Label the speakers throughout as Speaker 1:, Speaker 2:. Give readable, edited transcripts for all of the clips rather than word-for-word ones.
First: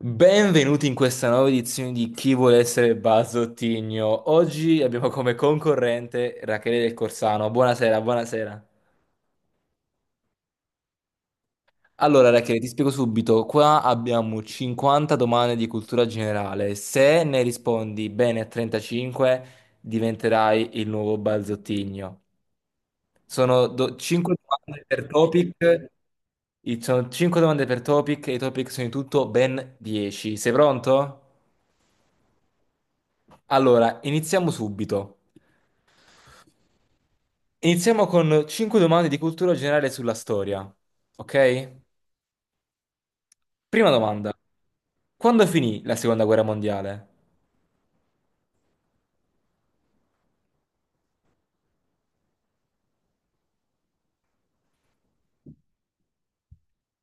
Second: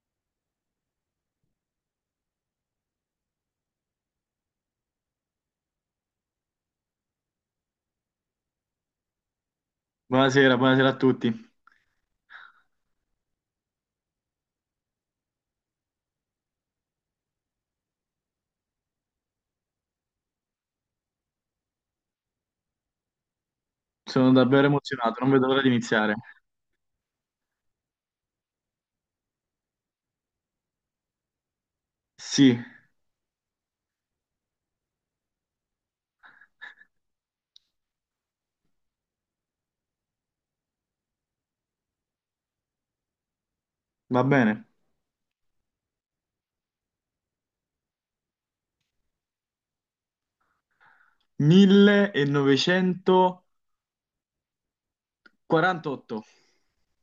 Speaker 1: Benvenuti in questa nuova edizione di Chi vuole essere Bazzottigno. Oggi abbiamo come concorrente Rachele del Corsano. Buonasera, buonasera.
Speaker 2: Buonasera, buonasera a tutti.
Speaker 1: Allora, Rachele, ti spiego subito. Qua abbiamo 50 domande di cultura generale. Se ne rispondi bene a 35, diventerai il nuovo Bazzottigno. Sono
Speaker 2: Sono
Speaker 1: 5
Speaker 2: davvero
Speaker 1: domande per
Speaker 2: emozionato, non vedo l'ora di
Speaker 1: topic.
Speaker 2: iniziare.
Speaker 1: Sono 5 domande per topic e i topic sono in tutto ben 10. Sei pronto?
Speaker 2: Sì,
Speaker 1: Allora, iniziamo subito. Iniziamo con 5 domande di cultura generale sulla storia, ok? Prima
Speaker 2: va
Speaker 1: domanda.
Speaker 2: bene.
Speaker 1: Quando finì la seconda guerra mondiale?
Speaker 2: 1948.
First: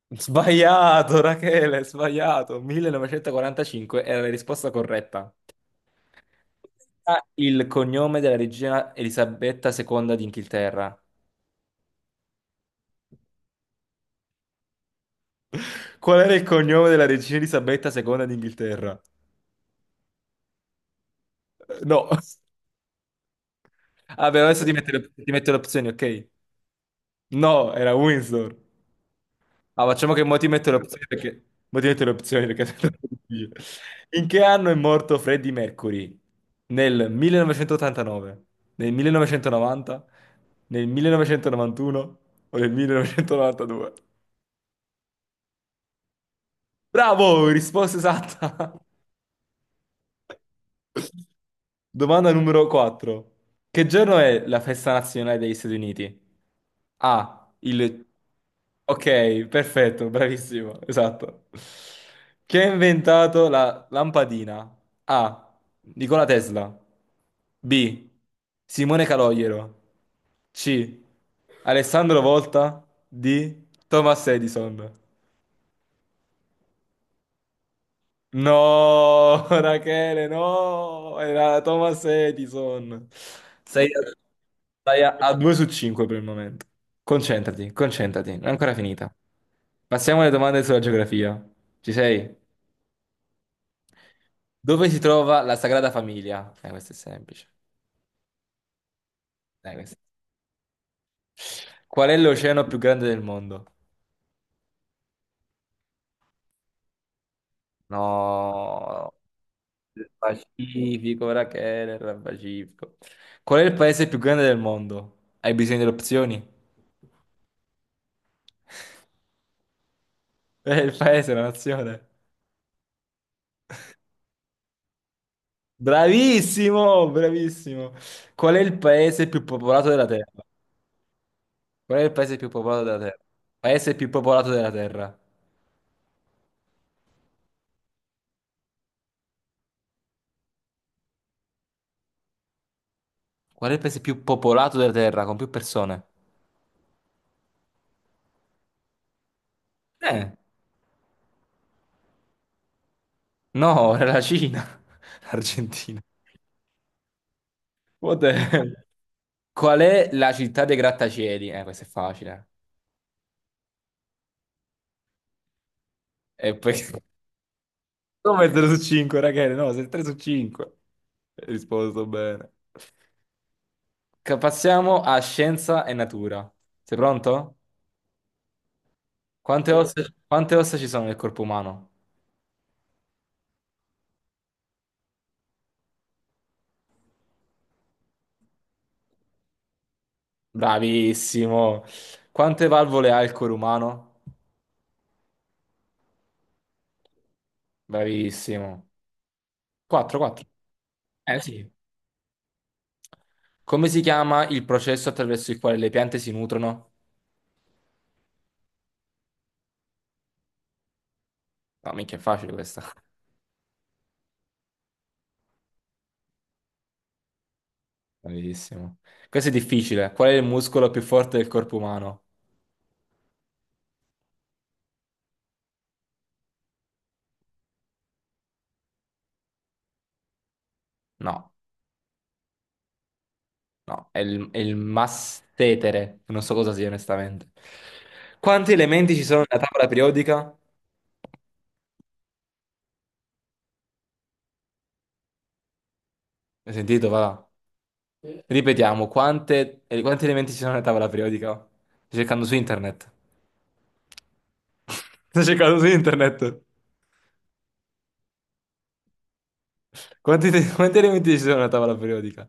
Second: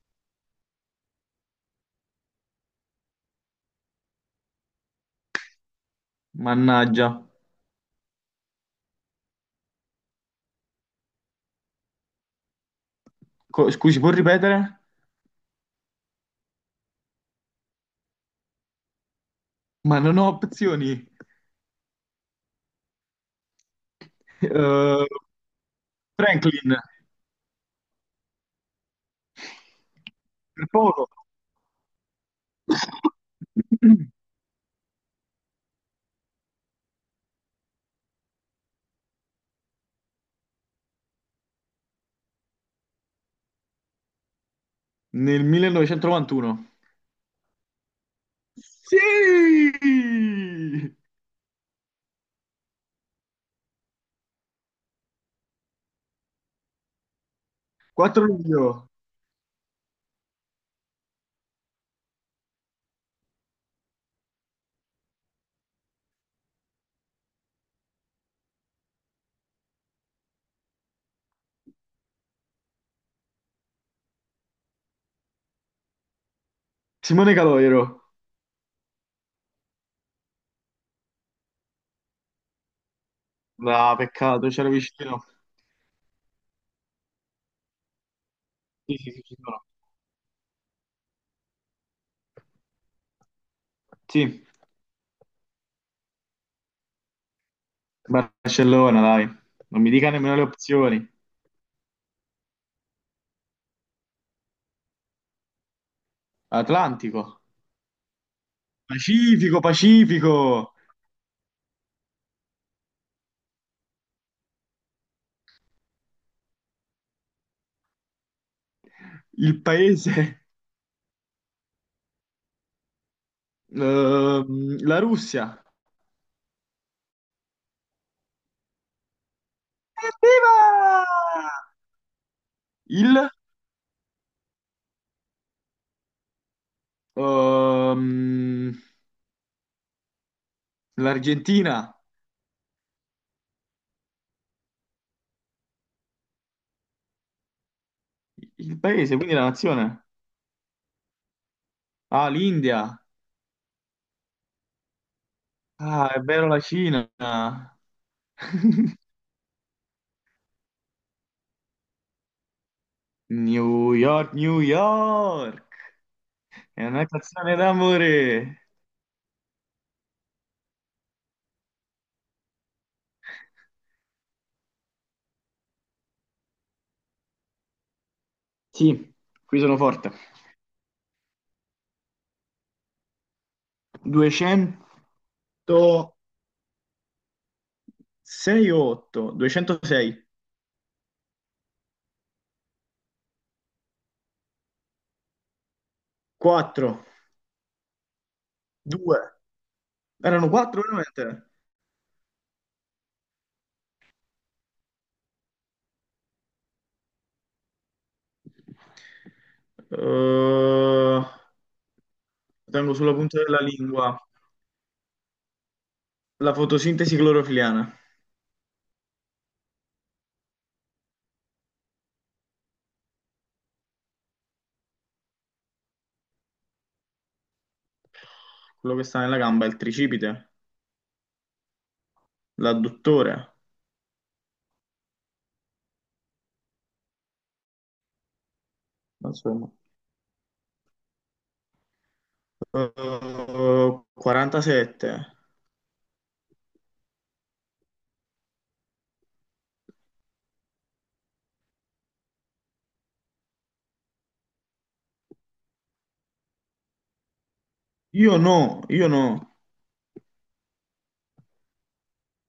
Speaker 1: Sbagliato, Rachele, sbagliato. 1945 era la risposta corretta.
Speaker 2: Mannaggia.
Speaker 1: Ah, il cognome della regina Elisabetta II d'Inghilterra.
Speaker 2: Scusi, può ripetere?
Speaker 1: Qual era il cognome della regina Elisabetta II d'Inghilterra?
Speaker 2: Ma non ho opzioni.
Speaker 1: No. Vabbè, adesso ti metto
Speaker 2: Eh,
Speaker 1: le, ti metto le opzioni, ok?
Speaker 2: Franklin,
Speaker 1: No, era Windsor. Ah, facciamo che mo ti
Speaker 2: per
Speaker 1: metto le opzioni
Speaker 2: poco.
Speaker 1: perché, mo ti metto le opzioni perché, è troppo difficile. In che anno è morto Freddie Mercury? Nel 1989, nel 1990, nel 1991 o nel 1992?
Speaker 2: Nel 1991.
Speaker 1: Bravo! Risposta esatta!
Speaker 2: Sì!
Speaker 1: Domanda numero 4. Che giorno è la festa nazionale degli Stati Uniti? A. Il...
Speaker 2: 4 luglio.
Speaker 1: Ok, perfetto, bravissimo, esatto. Chi ha inventato la lampadina? A. Nikola Tesla. B. Simone Calogero. C. Alessandro Volta. D. Thomas Edison.
Speaker 2: Simone Caloiero.
Speaker 1: No, Rachele, no, era Thomas Edison. Sei
Speaker 2: Ah, peccato, c'era
Speaker 1: a, sei
Speaker 2: vicino.
Speaker 1: a 2 su 5 per il momento. Concentrati, concentrati, non è ancora
Speaker 2: Sì, sì,
Speaker 1: finita.
Speaker 2: sì, ci sono.
Speaker 1: Passiamo alle domande sulla geografia. Ci sei?
Speaker 2: Sì.
Speaker 1: Dove si trova la Sagrada Famiglia? Questo è semplice.
Speaker 2: Barcellona, dai.
Speaker 1: Dai,
Speaker 2: Non mi
Speaker 1: questo-.
Speaker 2: dica nemmeno le opzioni.
Speaker 1: Qual è l'oceano più grande del mondo?
Speaker 2: Atlantico,
Speaker 1: No,
Speaker 2: Pacifico,
Speaker 1: il
Speaker 2: Pacifico,
Speaker 1: Pacifico, Rachele, era il Pacifico. Qual è il paese più grande del mondo? Hai bisogno delle opzioni?
Speaker 2: il paese,
Speaker 1: È il paese, la nazione.
Speaker 2: la Russia.
Speaker 1: Bravissimo, bravissimo. Qual è il paese più popolato della Terra?
Speaker 2: Evviva!
Speaker 1: Qual è il paese più popolato della Terra?
Speaker 2: Il,
Speaker 1: Paese più popolato della Terra.
Speaker 2: ehm, L'Argentina,
Speaker 1: Qual è il paese più popolato della Terra con più persone?
Speaker 2: il paese, quindi la nazione.
Speaker 1: Eh,
Speaker 2: Ah, l'India.
Speaker 1: no, era la Cina. L'Argentina.
Speaker 2: Ah, è vero la Cina.
Speaker 1: What the hell? Qual è la città dei grattacieli? Questo è facile.
Speaker 2: New York, New York.
Speaker 1: E poi.
Speaker 2: È una canzone
Speaker 1: Come 3
Speaker 2: d'amore.
Speaker 1: su 5, ragazzi? No, sei 3 su 5. Hai risposto bene. Passiamo a scienza e natura. Sei pronto?
Speaker 2: Sì, qui
Speaker 1: Quante
Speaker 2: sono
Speaker 1: ossa,
Speaker 2: forte.
Speaker 1: quante ossa ci sono nel corpo umano?
Speaker 2: 206 o 8? 206.
Speaker 1: Bravissimo. Quante valvole ha il cuore umano?
Speaker 2: 4.
Speaker 1: Bravissimo.
Speaker 2: 2.
Speaker 1: 4, 4.
Speaker 2: Erano 4
Speaker 1: Eh
Speaker 2: veramente?
Speaker 1: sì. Come si chiama il processo attraverso il quale le piante si nutrono?
Speaker 2: Eh,
Speaker 1: No, minchia, è facile questa.
Speaker 2: Tengo sulla punta della lingua la fotosintesi clorofiliana,
Speaker 1: Bravissimo. Questo è difficile. Qual è il muscolo più forte del corpo umano?
Speaker 2: quello che sta nella gamba, è il tricipite,
Speaker 1: No,
Speaker 2: l'adduttore.
Speaker 1: no, è il massetere. Non so cosa sia, onestamente. Quanti elementi ci sono nella
Speaker 2: Insomma.
Speaker 1: tavola periodica?
Speaker 2: 47.
Speaker 1: Hai sentito? Va. Sì. Ripetiamo, quanti elementi ci sono nella tavola periodica? Sto cercando su internet. Sto cercando su internet.
Speaker 2: Io no, io no.
Speaker 1: Quanti elementi ci sono nella tavola periodica?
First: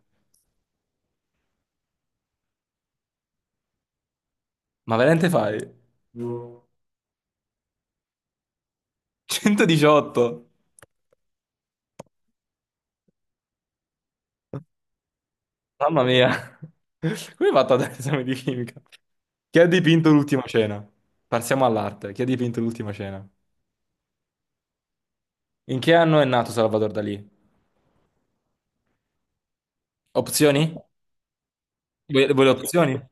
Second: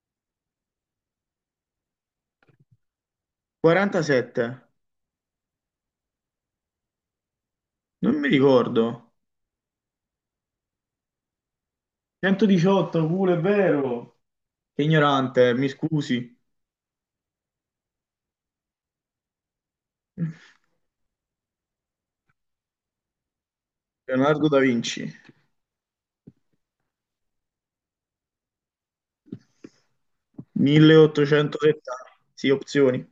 Speaker 2: 47.
Speaker 1: Ma veramente fai? No.
Speaker 2: Non mi ricordo.
Speaker 1: 118.
Speaker 2: 118, pure è vero. Che ignorante, mi
Speaker 1: Mamma
Speaker 2: scusi.
Speaker 1: mia. Come hai fatto ad avere l'esame di chimica? Chi ha dipinto l'ultima cena? Passiamo all'arte. Chi ha dipinto l'ultima cena?
Speaker 2: Leonardo da Vinci,
Speaker 1: In che anno è nato Salvador Dalì? Opzioni?
Speaker 2: 1870.
Speaker 1: Vuoi le
Speaker 2: Sì,
Speaker 1: opzioni?
Speaker 2: opzioni.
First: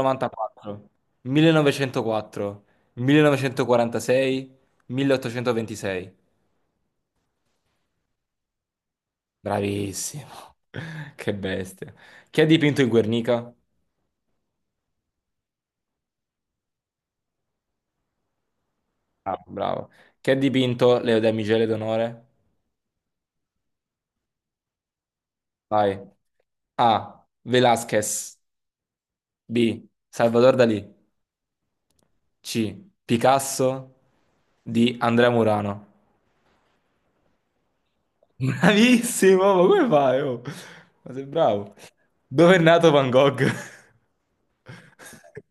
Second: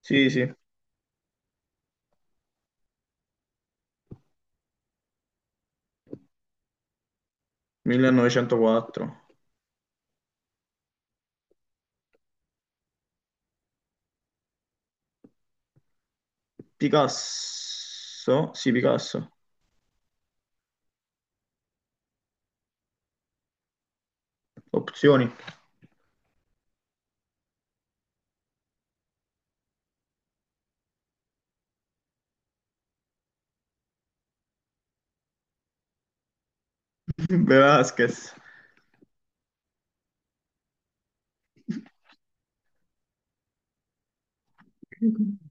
Speaker 2: Sì, sì,
Speaker 1: 1904, 1946, 1826.
Speaker 2: 1904.
Speaker 1: Bravissimo. Che bestia. Chi ha dipinto il Guernica?
Speaker 2: Picasso, sì, Picasso.
Speaker 1: Bravo, bravo. Chi ha dipinto le damigelle d'onore?
Speaker 2: Opzioni.
Speaker 1: Vai. A. Velázquez. B. Salvador Dalì. C. Picasso. D. Andrea Murano.
Speaker 2: Velázquez.
Speaker 1: Bravissimo, ma come fai? Oh? Ma sei bravo. Dove è nato Van Gogh?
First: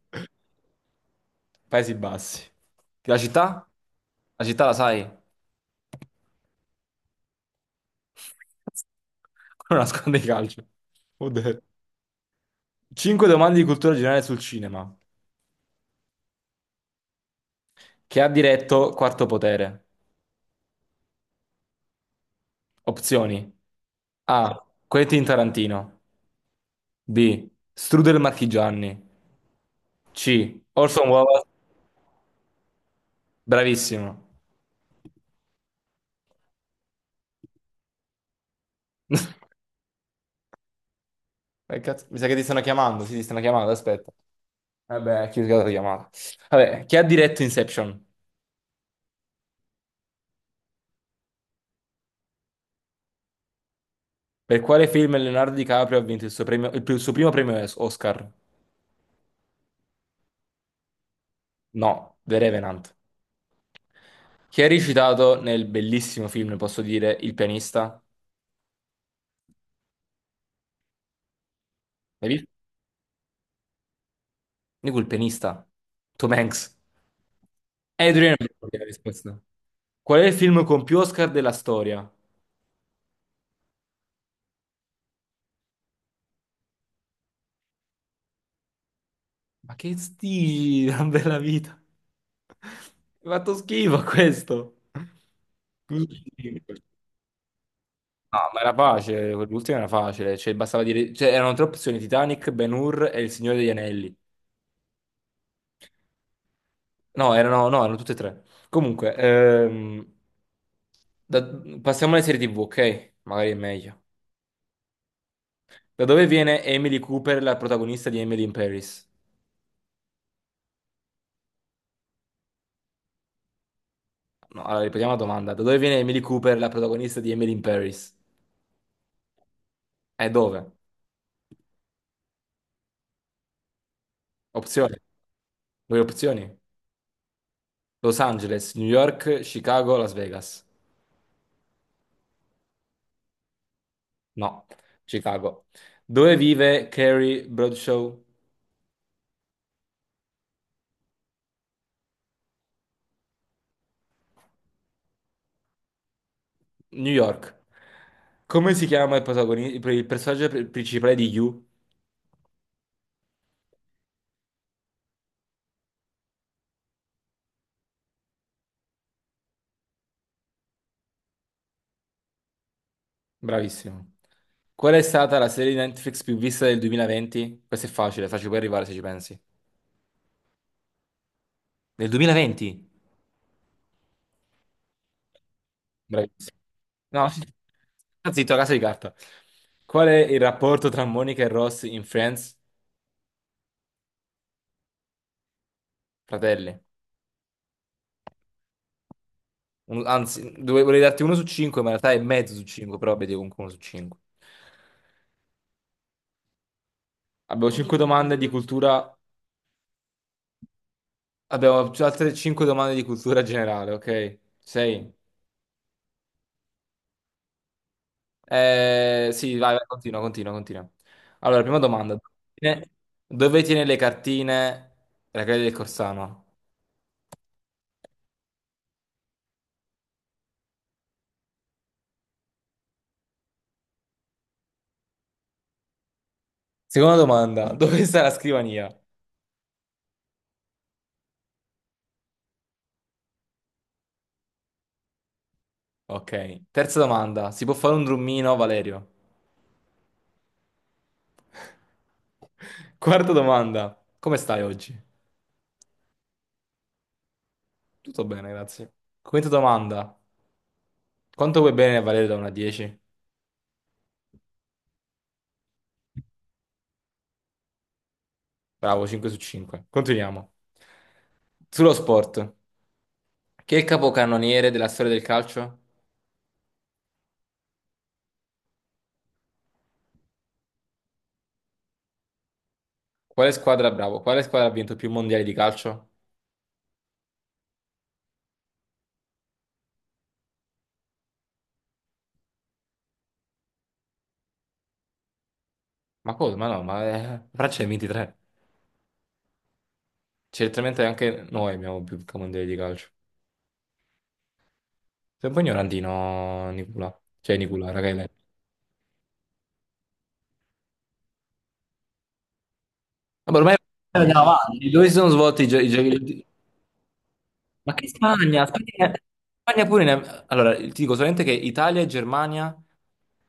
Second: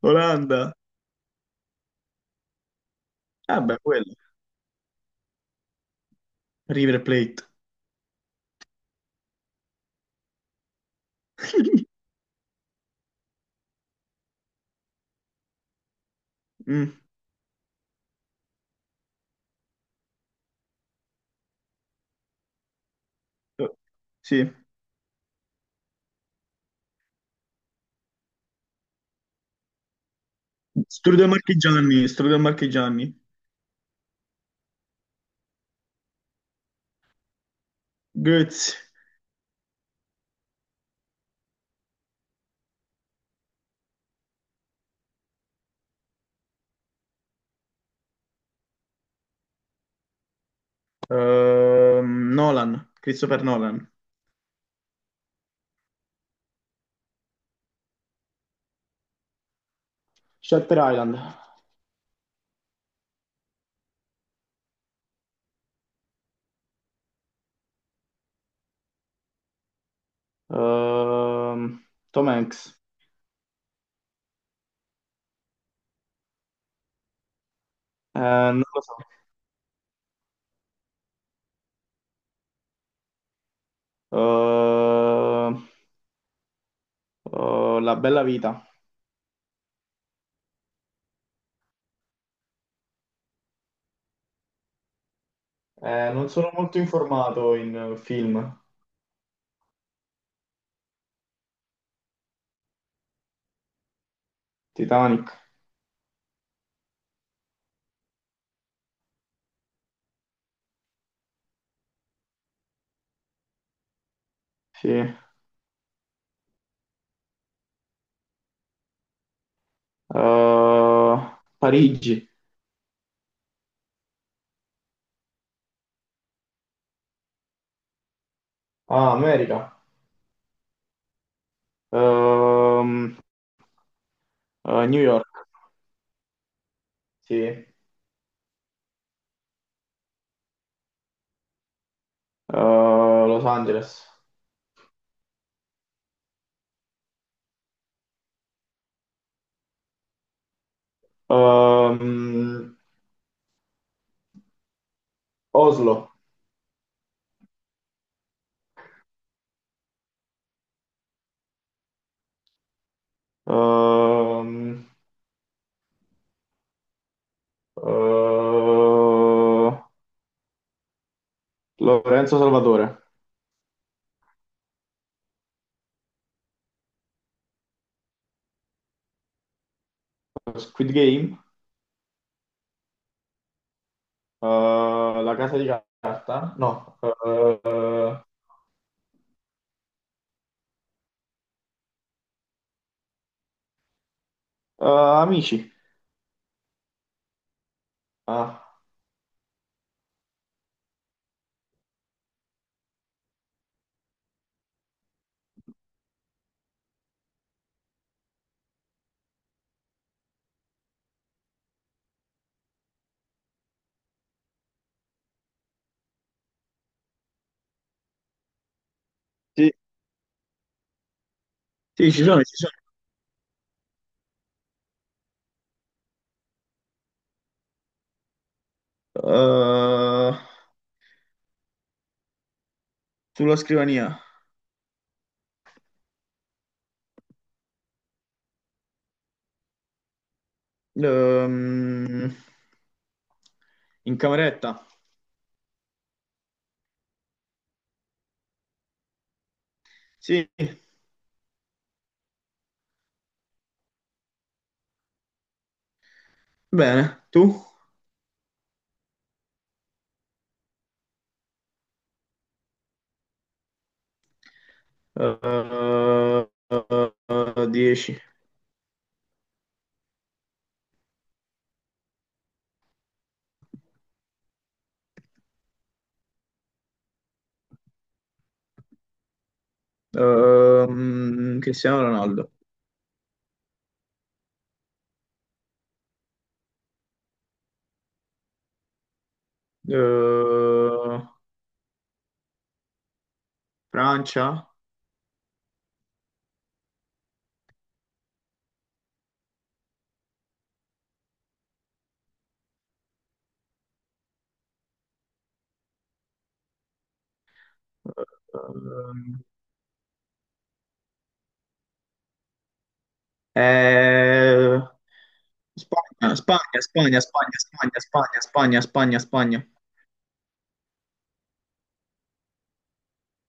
Speaker 2: Olanda.
Speaker 1: Paesi Bassi. La
Speaker 2: Ah,
Speaker 1: città?
Speaker 2: beh, quello.
Speaker 1: La città la sai?
Speaker 2: River Plate.
Speaker 1: Quello nasconde i calcio. 5 domande di cultura generale sul cinema.
Speaker 2: Mm.
Speaker 1: Che ha diretto Quarto Potere? Opzioni.
Speaker 2: Sì.
Speaker 1: A. Quentin Tarantino. B. Strudel Marchigiani. C. Orson
Speaker 2: Strudel
Speaker 1: Welles.
Speaker 2: Marchigiani, Strudel Marchigiani.
Speaker 1: Bravissimo.
Speaker 2: Goetz.
Speaker 1: Cazzo, mi sa che ti stanno chiamando, sì, ti stanno chiamando, aspetta. Vabbè, chi la chiamata. Vabbè, chi ha diretto Inception?
Speaker 2: Nolan, Christopher Nolan.
Speaker 1: Per quale film Leonardo DiCaprio ha vinto il suo primo premio Oscar?
Speaker 2: Shutter Island.
Speaker 1: No, The Revenant. Chi ha recitato nel bellissimo film, posso dire, Il pianista?
Speaker 2: Ehm, Tom
Speaker 1: Hai visto?
Speaker 2: Hanks.
Speaker 1: Dico il pianista. Tom Hanks. Adrian
Speaker 2: Non
Speaker 1: Brody è
Speaker 2: lo
Speaker 1: la
Speaker 2: so.
Speaker 1: risposta. Qual è il film con più Oscar della storia?
Speaker 2: Ehm, La bella vita.
Speaker 1: La bella vita. Mi ha fatto schifo questo.
Speaker 2: Non sono molto informato in
Speaker 1: No,
Speaker 2: film.
Speaker 1: ma era facile, quell'ultimo era facile, cioè bastava dire, cioè erano tre opzioni, Titanic, Ben-Hur e Il Signore degli Anelli.
Speaker 2: Titanic.
Speaker 1: No, erano, no, erano tutte e tre. Comunque, da- passiamo alle serie TV, ok? Magari è meglio.
Speaker 2: Sì.
Speaker 1: Da dove viene Emily Cooper, la protagonista di Emily in Paris?
Speaker 2: Parigi.
Speaker 1: No, allora ripetiamo la domanda. Da dove viene Emily Cooper, la protagonista di Emily in Paris?
Speaker 2: Ah, America.
Speaker 1: E dove?
Speaker 2: Ehm,
Speaker 1: Opzioni.
Speaker 2: New York.
Speaker 1: Due opzioni.
Speaker 2: Sì.
Speaker 1: Los Angeles, New York, Chicago, Las Vegas.
Speaker 2: Los Angeles.
Speaker 1: No, Chicago. Dove vive Carrie Bradshaw?
Speaker 2: Ehm, Oslo.
Speaker 1: New York. Come si chiama il personaggio principale di You?
Speaker 2: Ehm, eh, Lorenzo Salvatore.
Speaker 1: Bravissimo. Qual è stata la serie di Netflix più vista del 2020? Questo è facile, facile puoi arrivare se ci pensi.
Speaker 2: Squid Game.
Speaker 1: Del 2020?
Speaker 2: La casa di carta?
Speaker 1: Bravissimo.
Speaker 2: No.
Speaker 1: No, sì. Sta Zitto, casa di carta. Qual è il rapporto tra Monica e Ross in Friends?
Speaker 2: Eh, Amici.
Speaker 1: Fratelli.
Speaker 2: Ah.
Speaker 1: Anzi, volevo darti 1 su 5, ma in realtà è mezzo su cinque, però vedi comunque 1 su 5. Abbiamo 5 domande di cultura. Abbiamo altre 5 domande di cultura generale, ok? 6. Sì,
Speaker 2: Sì,
Speaker 1: vai, vai, continua, continua, continua. Allora, prima
Speaker 2: sì,
Speaker 1: domanda.
Speaker 2: ci sono, ci sono.
Speaker 1: Dove dove tiene le cartine la credenza del Corsano?
Speaker 2: Eh, Sulla scrivania.
Speaker 1: Seconda domanda. Dove sta la scrivania?
Speaker 2: Ehm, In cameretta.
Speaker 1: Ok. Terza domanda. Si può fare un drummino, Valerio?
Speaker 2: Sì,
Speaker 1: Quarta domanda. Come stai oggi?
Speaker 2: bene. Tu?
Speaker 1: Tutto bene, grazie. Quinta domanda. Quanto vuoi bene, Valerio, da 1 a 10?
Speaker 2: Eh, 10.
Speaker 1: Bravo, 5 su 5. Continuiamo. Sullo sport. Chi è il capocannoniere della storia del calcio?
Speaker 2: Cristiano Ronaldo.
Speaker 1: Quale squadra, bravo, quale squadra ha vinto più mondiali di calcio?
Speaker 2: Eh, Francia?
Speaker 1: Ma cosa? Ma no, ma la Francia ne ha 23. Certamente anche noi abbiamo più mondiali di calcio. Sei un po' ignorantino, Nicola. Cioè, Nicola, raga, hai letto.
Speaker 2: Eh,
Speaker 1: Vabbè, ormai andiamo
Speaker 2: Eh,
Speaker 1: avanti. Dove si sono svolti i
Speaker 2: Spagna,
Speaker 1: giochi?
Speaker 2: Spagna, Spagna, Spagna,
Speaker 1: Ma
Speaker 2: Spagna,
Speaker 1: che
Speaker 2: Spagna,
Speaker 1: Spagna?
Speaker 2: Spagna,
Speaker 1: Spagna,
Speaker 2: Spagna, Spagna.
Speaker 1: Spagna pure Allora, ti dico solamente che Italia e Germania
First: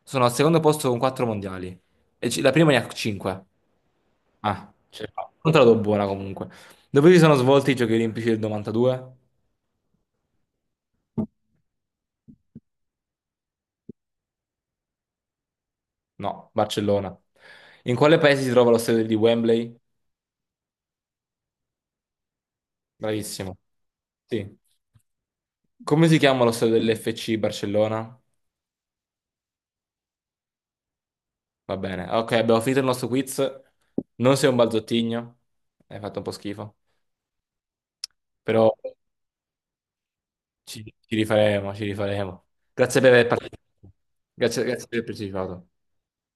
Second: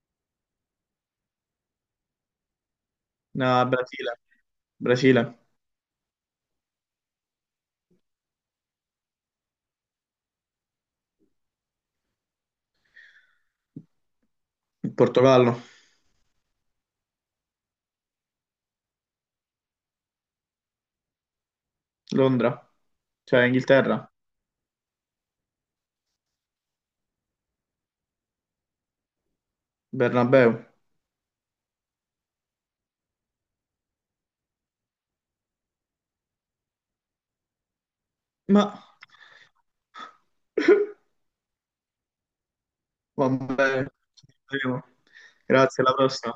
Speaker 1: sono al secondo posto con 4 mondiali. La prima ne ha 5.
Speaker 2: No, Brasile,
Speaker 1: Ah, sì.
Speaker 2: Brasile,
Speaker 1: Non te la do buona comunque. Dove si sono svolti i Giochi Olimpici del 92?
Speaker 2: Portogallo,
Speaker 1: No, Barcellona. In quale paese si trova lo stadio di Wembley?
Speaker 2: Londra, cioè
Speaker 1: Bravissimo.
Speaker 2: Inghilterra,
Speaker 1: Sì. Come si chiama lo stadio dell'FC Barcellona?
Speaker 2: Bernabeu.
Speaker 1: Va bene. Ok, abbiamo finito il nostro quiz. Non sei un balzottino. Hai fatto un po' schifo.
Speaker 2: Ma
Speaker 1: Però ci rifaremo, ci rifaremo. Grazie per aver
Speaker 2: vabbè,
Speaker 1: partecipato.
Speaker 2: ci
Speaker 1: Grazie,
Speaker 2: vedremo.
Speaker 1: grazie per aver partecipato.
Speaker 2: Grazie, alla prossima.